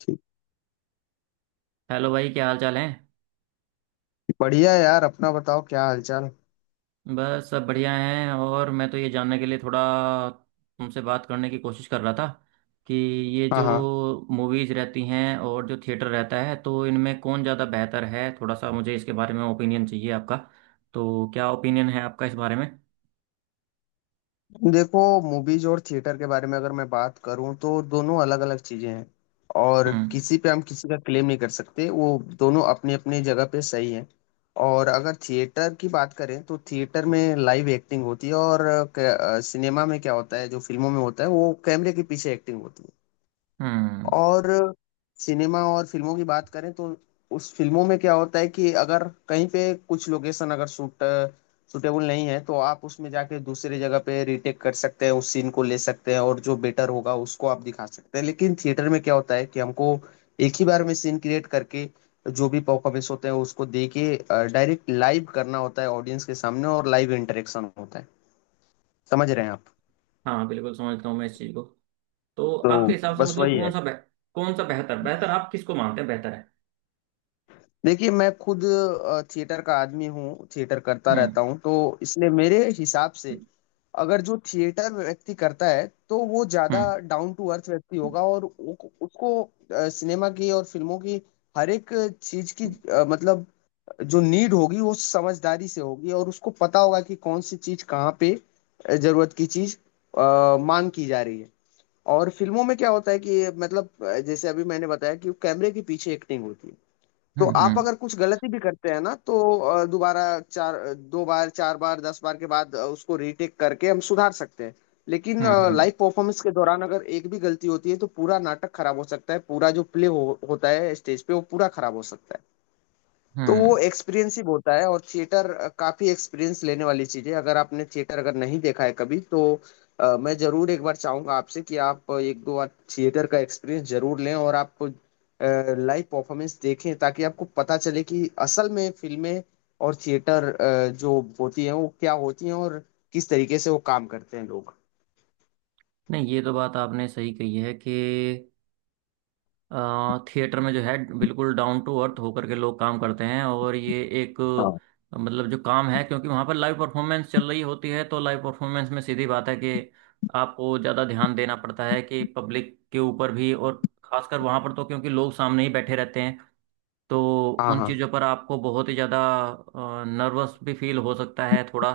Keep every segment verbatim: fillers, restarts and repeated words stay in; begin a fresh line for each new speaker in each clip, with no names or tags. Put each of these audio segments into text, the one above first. ठीक।
हेलो भाई, क्या हाल चाल है।
बढ़िया है यार। अपना बताओ क्या हालचाल।
बस सब बढ़िया हैं, और मैं तो ये जानने के लिए थोड़ा तुमसे बात करने की कोशिश कर रहा था कि ये
हाँ
जो
हाँ।
मूवीज़ रहती हैं और जो थिएटर रहता है, तो इनमें कौन ज़्यादा बेहतर है। थोड़ा सा मुझे इसके बारे में ओपिनियन चाहिए आपका। तो क्या ओपिनियन है आपका इस बारे में?
देखो, मूवीज और थिएटर के बारे में अगर मैं बात करूँ तो दोनों अलग अलग चीजें हैं। और
हम्म,
किसी पे हम किसी का क्लेम नहीं कर सकते, वो दोनों अपनी अपनी जगह पे सही हैं। और अगर थिएटर की बात करें तो थिएटर में लाइव एक्टिंग होती है। और सिनेमा में क्या होता है, जो फिल्मों में होता है वो कैमरे के पीछे एक्टिंग होती है।
हम्म।
और सिनेमा और फिल्मों की बात करें तो उस फिल्मों में क्या होता है कि अगर कहीं पे कुछ लोकेशन अगर सूट सूटेबल नहीं है तो आप उसमें जाके दूसरी जगह पे रीटेक कर सकते हैं, उस सीन को ले सकते हैं और जो बेटर होगा उसको आप दिखा सकते हैं। लेकिन थिएटर में क्या होता है कि हमको एक ही बार में सीन क्रिएट करके जो भी परफॉर्मेंस होते हैं उसको दे के डायरेक्ट लाइव करना होता है ऑडियंस के सामने, और लाइव इंटरेक्शन होता है। समझ रहे हैं आप।
हाँ, बिल्कुल समझता हूँ मैं इस चीज़ को। तो
तो
आपके हिसाब से,
बस
मतलब,
वही
कौन
है।
सा बेह- कौन सा बेहतर बेहतर आप किसको मानते हैं, बेहतर है?
देखिए, मैं खुद अ, थिएटर का आदमी हूँ, थिएटर करता
हम्म,
रहता हूँ, तो इसलिए मेरे हिसाब से अगर जो थिएटर व्यक्ति करता है तो वो ज्यादा
हम्म,
डाउन टू अर्थ व्यक्ति होगा। और उ- उसको अ, सिनेमा की और फिल्मों की हर एक चीज की अ, मतलब जो नीड होगी वो समझदारी से होगी, और उसको पता होगा कि कौन सी चीज कहाँ पे अ, जरूरत की चीज अ, मांग की जा रही है। और फिल्मों में क्या होता है कि मतलब अ, जैसे अभी मैंने बताया कि कैमरे के पीछे एक्टिंग होती है, तो
हम्म,
आप
हम्म,
अगर कुछ गलती भी करते हैं ना तो अ, दोबारा चार दो बार चार बार दस बार के बाद अ, उसको रीटेक करके हम सुधार सकते हैं। लेकिन
हम्म, हम्म,
लाइव परफॉर्मेंस के दौरान अगर एक भी गलती होती है तो पूरा नाटक खराब हो सकता है, पूरा जो प्ले हो, होता है स्टेज पे वो पूरा खराब हो सकता है। तो वो
हम्म।
एक्सपीरियंस ही होता है, और थिएटर काफी एक्सपीरियंस लेने वाली चीज है। अगर आपने थिएटर अगर नहीं देखा है कभी तो अ, मैं जरूर एक बार चाहूंगा आपसे कि आप एक दो बार थिएटर का एक्सपीरियंस जरूर लें और आप लाइव परफॉर्मेंस देखें, ताकि आपको पता चले कि असल में फिल्में और थिएटर अ, जो होती हैं वो क्या होती हैं और किस तरीके से वो काम करते हैं लोग।
नहीं, ये तो बात आपने सही कही है कि अ, थिएटर में जो है, बिल्कुल डाउन टू अर्थ होकर के लोग काम करते हैं, और ये एक
हाँ
अ, मतलब जो काम है, क्योंकि वहाँ पर लाइव परफॉर्मेंस चल रही होती है, तो लाइव परफॉर्मेंस में सीधी बात है कि आपको ज़्यादा ध्यान देना पड़ता है, कि पब्लिक के ऊपर भी, और खासकर वहाँ पर, तो क्योंकि लोग सामने ही बैठे रहते हैं, तो
हाँ।
उन
हाँ
चीज़ों पर आपको बहुत ही ज़्यादा नर्वस भी फील हो सकता है थोड़ा।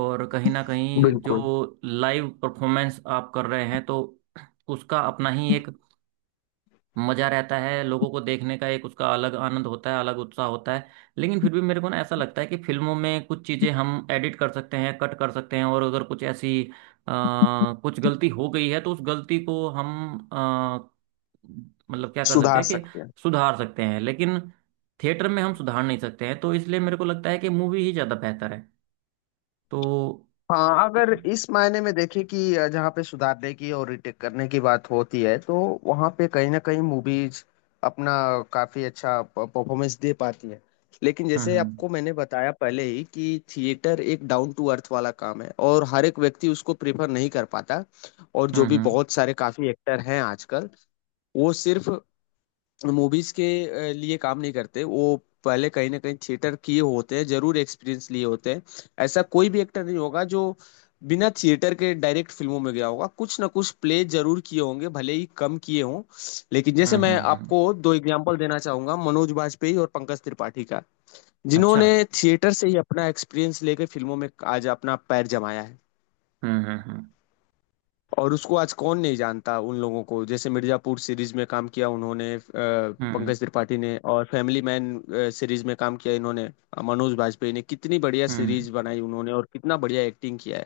और कहीं ना कहीं जो
बिल्कुल।
लाइव परफॉर्मेंस आप कर रहे हैं, तो उसका अपना ही एक मजा रहता है, लोगों को देखने का एक उसका अलग आनंद होता है, अलग उत्साह होता है। लेकिन फिर भी मेरे को ना ऐसा लगता है कि फिल्मों में कुछ चीज़ें हम एडिट कर सकते हैं, कट कर सकते हैं, और अगर कुछ ऐसी अ, कुछ गलती हो गई है, तो उस गलती को हम अ, मतलब क्या कर सकते
सुधार
हैं कि
सकते हैं।
सुधार सकते हैं। लेकिन थिएटर में हम सुधार नहीं सकते हैं, तो इसलिए मेरे को लगता है कि मूवी ही ज़्यादा बेहतर है। तो।
हाँ, अगर
हम्म,
इस मायने में देखें कि जहाँ पे सुधारने की और रिटेक करने की बात होती है, तो वहाँ पे कहीं ना कहीं मूवीज अपना काफी अच्छा परफॉर्मेंस दे पाती है। लेकिन जैसे
हम्म।
आपको मैंने बताया पहले ही कि थिएटर एक डाउन टू अर्थ वाला काम है, और हर एक व्यक्ति उसको प्रेफर नहीं कर पाता। और जो
हम्म,
भी
हम्म,
बहुत सारे काफी एक्टर हैं आजकल, वो सिर्फ मूवीज के अ, लिए काम नहीं करते, वो पहले कहीं ना कहीं थिएटर किए होते हैं, जरूर एक्सपीरियंस लिए होते हैं। ऐसा कोई भी एक्टर नहीं होगा जो बिना थिएटर के डायरेक्ट फिल्मों में गया होगा, कुछ ना कुछ प्ले जरूर किए होंगे भले ही कम किए हों। लेकिन
हम्म,
जैसे मैं
हम्म, हम्म,
आपको दो एग्जांपल देना चाहूंगा मनोज बाजपेयी और पंकज त्रिपाठी का,
अच्छा,
जिन्होंने थिएटर से ही अपना एक्सपीरियंस लेके फिल्मों में आज अपना पैर जमाया है।
हम्म, हम्म, हम्म,
और उसको आज कौन नहीं जानता उन लोगों को, जैसे मिर्जापुर सीरीज में काम किया उन्होंने अ,
हम्म,
पंकज त्रिपाठी ने, और फैमिली मैन सीरीज में काम किया इन्होंने अ, मनोज बाजपेयी ने, कितनी बढ़िया
हम्म।
सीरीज बनाई उन्होंने और कितना बढ़िया एक्टिंग किया है।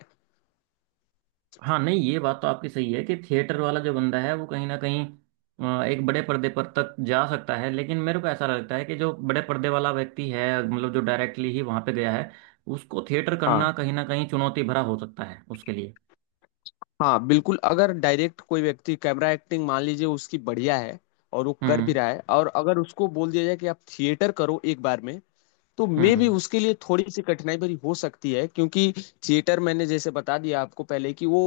हाँ, नहीं, ये बात तो आपकी सही है कि थिएटर वाला जो बंदा है, वो कहीं ना कहीं अ, एक बड़े पर्दे पर तक जा सकता है। लेकिन मेरे को ऐसा लगता है कि जो बड़े पर्दे वाला व्यक्ति है, मतलब जो डायरेक्टली ही वहां पे गया है, उसको थिएटर
हाँ
करना कहीं ना कहीं चुनौती भरा हो सकता है उसके लिए।
हाँ, बिल्कुल। अगर डायरेक्ट कोई व्यक्ति कैमरा एक्टिंग मान लीजिए उसकी बढ़िया है और वो कर भी
हम्म,
रहा है, और अगर उसको बोल दिया जाए कि आप थिएटर करो एक बार में, तो मे भी
हम्म,
उसके लिए थोड़ी सी कठिनाई भरी हो सकती है। क्योंकि थिएटर मैंने जैसे बता दिया आपको पहले कि वो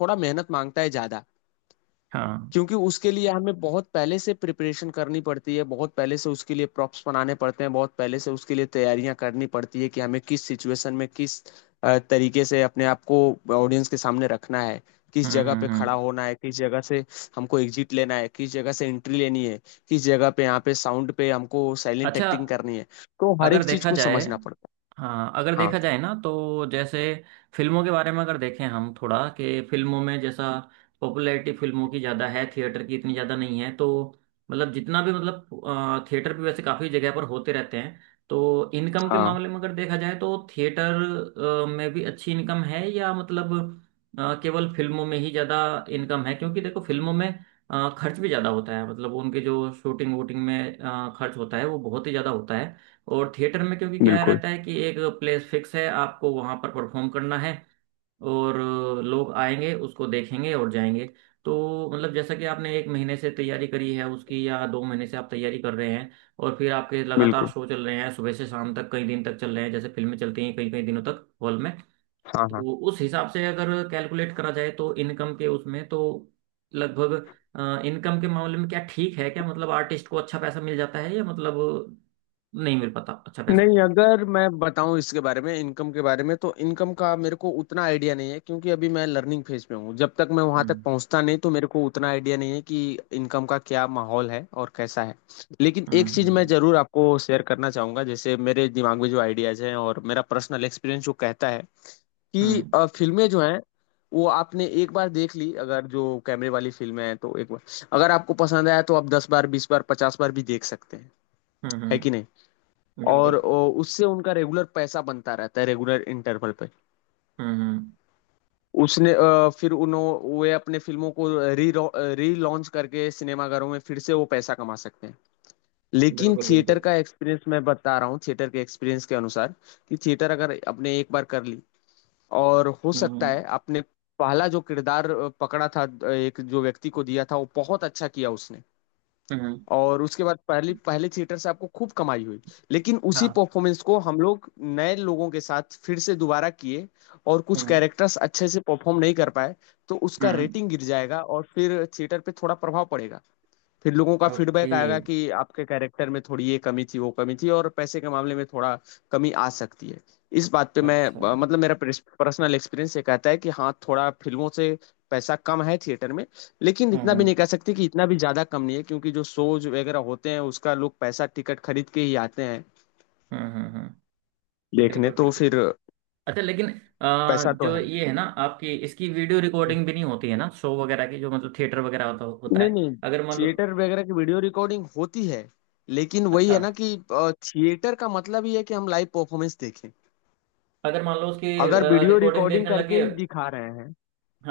थोड़ा मेहनत मांगता है ज्यादा,
हाँ,
क्योंकि उसके लिए हमें बहुत पहले से प्रिपरेशन करनी पड़ती है, बहुत पहले से उसके लिए प्रॉप्स बनाने पड़ते हैं, बहुत पहले से उसके लिए तैयारियां करनी पड़ती है कि हमें किस सिचुएशन में किस अ, तरीके से अपने आप को ऑडियंस के सामने रखना है, किस
हम्म,
जगह
हम्म,
पे खड़ा
हम्म,
होना है, किस जगह से हमको एग्जिट लेना है, किस जगह से एंट्री लेनी है, किस जगह पे यहाँ पे साउंड पे हमको साइलेंट
अच्छा।
एक्टिंग करनी है। तो हर
अगर
एक चीज
देखा
को
जाए,
समझना पड़ता है।
हाँ अगर
हाँ
देखा जाए ना, तो जैसे फिल्मों के बारे में अगर देखें हम थोड़ा, कि फिल्मों में जैसा, पॉपुलैरिटी फिल्मों की ज़्यादा है, थिएटर की इतनी ज़्यादा नहीं है, तो मतलब जितना भी, मतलब अ, थिएटर भी वैसे काफ़ी जगह पर होते रहते हैं। तो इनकम के
हाँ।
मामले में अगर देखा जाए तो थिएटर अ, में भी अच्छी इनकम है, या मतलब अ, केवल फिल्मों में ही ज़्यादा इनकम है, क्योंकि देखो फिल्मों में अ, खर्च भी ज़्यादा होता है, मतलब उनके जो शूटिंग वूटिंग में अ, खर्च होता है, वो बहुत ही ज़्यादा होता है। और थिएटर में, क्योंकि क्या
बिल्कुल
रहता है कि एक प्लेस फिक्स है, आपको वहां पर परफॉर्म करना है, और अ, लोग आएंगे, उसको देखेंगे और जाएंगे। तो मतलब, जैसा कि आपने एक महीने से तैयारी करी है उसकी, या दो महीने से आप तैयारी कर रहे हैं, और फिर आपके लगातार
बिल्कुल।
शो चल रहे हैं, सुबह से शाम तक कई दिन तक चल रहे हैं, जैसे फिल्में चलती हैं कई कई दिनों तक हॉल में।
हाँ हाँ।
तो उस हिसाब से अगर कैलकुलेट करा जाए, तो इनकम के उसमें तो लगभग, इनकम के मामले में क्या ठीक है, क्या मतलब आर्टिस्ट को अच्छा पैसा मिल जाता है, या मतलब नहीं मिल पाता अच्छा पैसा?
नहीं, अगर मैं बताऊं इसके बारे में, इनकम के बारे में, तो इनकम का मेरे को उतना आइडिया नहीं है, क्योंकि अभी मैं लर्निंग फेज में हूँ। जब तक मैं वहां तक
हम्म,
पहुंचता नहीं तो मेरे को उतना आइडिया नहीं है कि इनकम का क्या माहौल है और कैसा है। लेकिन
हम्म,
एक चीज मैं
हम्म,
जरूर आपको शेयर करना चाहूंगा, जैसे मेरे दिमाग में जो आइडियाज हैं और मेरा पर्सनल एक्सपीरियंस जो कहता है कि
हम्म,
अ, फिल्में जो हैं, वो आपने एक बार देख ली अगर, जो कैमरे वाली फिल्में हैं, तो एक बार अगर आपको पसंद आया तो आप दस बार बीस बार पचास बार भी देख सकते हैं।
हम्म,
है
हम्म,
कि नहीं।
हम्म,
और
बिल्कुल।
अ, उससे उनका रेगुलर पैसा बनता रहता है रेगुलर इंटरवल पे।
हम्म, हम्म,
उसने अ, फिर उन्होंने वे अपने फिल्मों को री री लॉन्च करके सिनेमाघरों में फिर से वो पैसा कमा सकते हैं। लेकिन
बिल्कुल
थिएटर
बिल्कुल।
का एक्सपीरियंस मैं बता रहा हूँ, थिएटर के एक्सपीरियंस के अनुसार कि थिएटर अगर आपने एक बार कर ली। और हो सकता
हम्म,
है आपने पहला जो किरदार अ, पकड़ा था अ, एक जो व्यक्ति को दिया था वो बहुत अच्छा किया उसने।
हम्म,
और उसके बाद पहली पहले थिएटर से आपको खूब कमाई हुई। लेकिन उसी
हाँ,
परफॉर्मेंस को हम लोग नए लोगों के साथ फिर से दोबारा किए, और कुछ
हम्म,
कैरेक्टर्स अच्छे से परफॉर्म नहीं कर पाए, तो उसका
हम्म,
रेटिंग गिर जाएगा और फिर थिएटर पे थोड़ा प्रभाव पड़ेगा। फिर लोगों का
ओके,
फीडबैक आएगा कि आपके कैरेक्टर में थोड़ी ये कमी थी वो कमी थी और पैसे के मामले में थोड़ा कमी आ सकती है। इस बात पे मैं
अच्छा, हम्म,
अ, मतलब मेरा पर्सनल एक्सपीरियंस ये कहता है कि हाँ थोड़ा फिल्मों से पैसा कम है थिएटर में। लेकिन इतना भी
हम्म,
नहीं कह सकते कि इतना भी ज्यादा कम नहीं है, क्योंकि जो शोज वगैरह होते हैं उसका लोग पैसा टिकट खरीद के ही आते हैं
हम्म, हम्म, हम्म,
देखने,
बिल्कुल
तो
बिल्कुल
फिर
बिल्कुल। अच्छा, लेकिन आ,
पैसा तो
जो
है।
ये है ना, आपकी, इसकी वीडियो रिकॉर्डिंग भी नहीं होती है ना, शो वगैरह की, जो मतलब थिएटर वगैरह होता होता
नहीं
है।
नहीं,
अगर मान लो,
थिएटर वगैरह की वीडियो रिकॉर्डिंग होती है, लेकिन वही
अच्छा,
है ना कि थिएटर का मतलब ही है कि हम लाइव परफॉर्मेंस देखें।
अगर मान लो उसकी
अगर वीडियो
रिकॉर्डिंग
रिकॉर्डिंग
देखने
करके
लगे,
ही दिखा रहे हैं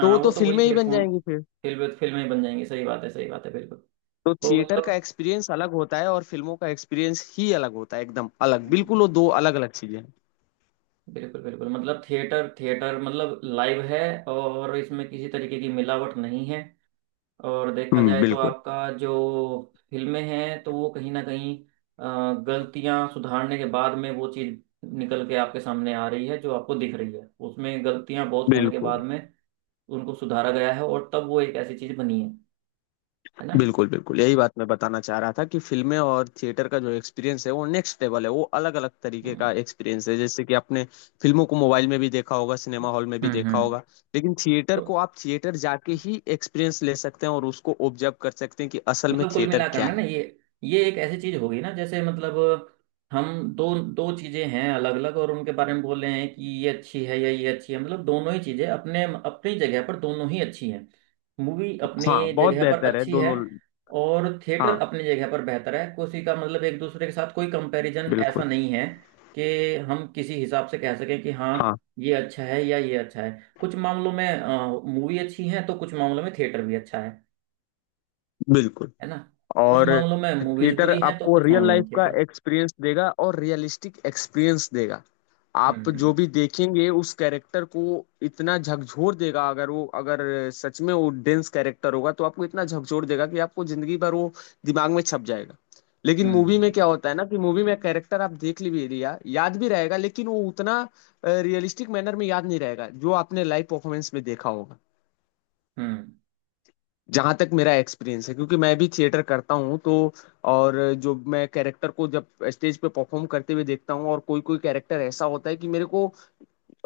तो वो
वो
तो
तो वही,
फिल्में ही
फिर
बन
फोन,
जाएंगी फिर।
फिल्म, फिल्में बन जाएंगी, सही बात है, सही बात है, बिल्कुल।
तो
तो
थिएटर का
मतलब।
एक्सपीरियंस अलग होता है और फिल्मों का एक्सपीरियंस ही अलग होता है, एकदम अलग
हम्म।
बिल्कुल। वो दो अलग अलग चीजें हैं।
बिल्कुल बिल्कुल, मतलब थिएटर, थिएटर मतलब लाइव है, और इसमें किसी तरीके की मिलावट नहीं है। और देखा
हम्म
जाए तो
बिल्कुल।
आपका जो फिल्में हैं, तो वो कहीं ना कहीं अ, गलतियां सुधारने के बाद में वो चीज़ निकल के आपके सामने आ रही है, जो आपको दिख रही है, उसमें गलतियां बहुत होने के बाद
बिल्कुल
में उनको सुधारा गया है, और तब वो एक ऐसी चीज़ बनी है है ना।
बिल्कुल। बिल्कुल, यही बात मैं बताना चाह रहा था कि फिल्में और थिएटर का जो एक्सपीरियंस है वो नेक्स्ट लेवल है, वो अलग अलग तरीके का
हम्म,
एक्सपीरियंस है। जैसे कि आपने फिल्मों को मोबाइल में भी देखा होगा सिनेमा हॉल में भी
हम्म,
देखा
हम्म।
होगा, लेकिन थिएटर
तो
को आप थिएटर जाके ही एक्सपीरियंस ले सकते हैं और उसको ऑब्जर्व कर सकते हैं कि असल में
मतलब कुल
थिएटर
मिलाकर
क्या
ना ना
है।
ये ये एक ऐसी चीज होगी ना, जैसे मतलब, हम, दो दो चीजें हैं अलग अलग, और उनके बारे में बोल रहे हैं कि ये अच्छी है या ये अच्छी है, मतलब दोनों ही चीजें अपने अपनी जगह पर दोनों ही अच्छी हैं। मूवी अपनी
हाँ, बहुत
जगह पर
बेहतर है
अच्छी है,
दोनों।
और थिएटर
हाँ
अपनी जगह पर बेहतर है, किसी का, मतलब एक दूसरे के साथ कोई कंपैरिजन ऐसा
बिल्कुल।
नहीं है, कि हम किसी हिसाब से कह सकें कि हाँ,
हाँ
ये अच्छा है या ये अच्छा है। कुछ मामलों में मूवी अच्छी है, तो कुछ मामलों में थिएटर भी अच्छा है
बिल्कुल।
है ना। कुछ
और
मामलों में मूवीज
थिएटर
बुरी हैं, तो
आपको
कुछ
रियल
मामलों
लाइफ
में
का
थिएटर।
एक्सपीरियंस देगा और रियलिस्टिक एक्सपीरियंस देगा। आप जो
हम्म,
भी देखेंगे उस कैरेक्टर को, इतना झकझोर देगा, अगर वो अगर सच में वो डेंस कैरेक्टर होगा तो आपको इतना झकझोर देगा कि आपको जिंदगी भर वो दिमाग में छप जाएगा। लेकिन मूवी में
हम्म,
क्या होता है ना कि मूवी में कैरेक्टर आप देख भी लिया, याद भी रहेगा, लेकिन वो उतना रियलिस्टिक मैनर में याद नहीं रहेगा जो आपने लाइव परफॉर्मेंस में देखा होगा।
हम्म,
जहाँ तक मेरा एक्सपीरियंस है, क्योंकि मैं भी थिएटर करता हूँ, तो और जो मैं कैरेक्टर को जब स्टेज पे परफॉर्म करते हुए देखता हूँ, और कोई कोई कैरेक्टर ऐसा होता है कि मेरे को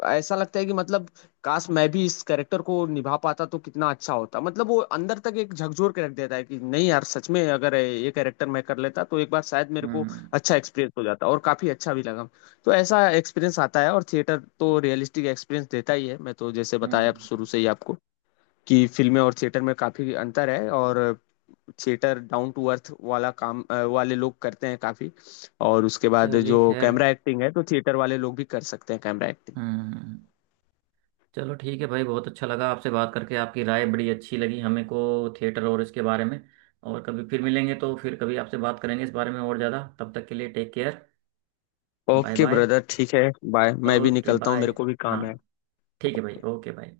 ऐसा लगता है कि मतलब काश मैं भी इस कैरेक्टर को निभा पाता तो कितना अच्छा होता, मतलब वो अंदर तक एक झकझोर के रख देता है कि नहीं यार, सच में अगर ये कैरेक्टर मैं कर लेता तो एक बार शायद मेरे
हम्म,
को
हम्म,
अच्छा एक्सपीरियंस हो जाता और काफी अच्छा भी लगा। तो ऐसा एक्सपीरियंस आता है। और थिएटर तो रियलिस्टिक एक्सपीरियंस देता ही है, मैं तो जैसे
हम्म,
बताया अब शुरू
हम्म।
से ही आपको कि फिल्में और थिएटर में काफी अंतर है। और थिएटर डाउन टू अर्थ वाला काम अ, वाले लोग करते हैं काफी। और उसके बाद
चलिए
जो
खैर,
कैमरा एक्टिंग है तो थिएटर वाले लोग भी कर सकते हैं कैमरा एक्टिंग।
हम्म, चलो ठीक है भाई, बहुत अच्छा लगा आपसे बात करके, आपकी राय बड़ी अच्छी लगी हमें को, थिएटर और इसके बारे में। और कभी फिर मिलेंगे तो फिर कभी आपसे बात करेंगे इस बारे में और ज़्यादा। तब तक के लिए take care. Bye
okay
bye.
Brother, ठीक है। बाय, मैं भी
ओके
निकलता हूँ,
बाय।
मेरे को भी
हाँ।
काम
ठीक है भाई,
है।
Okay bye.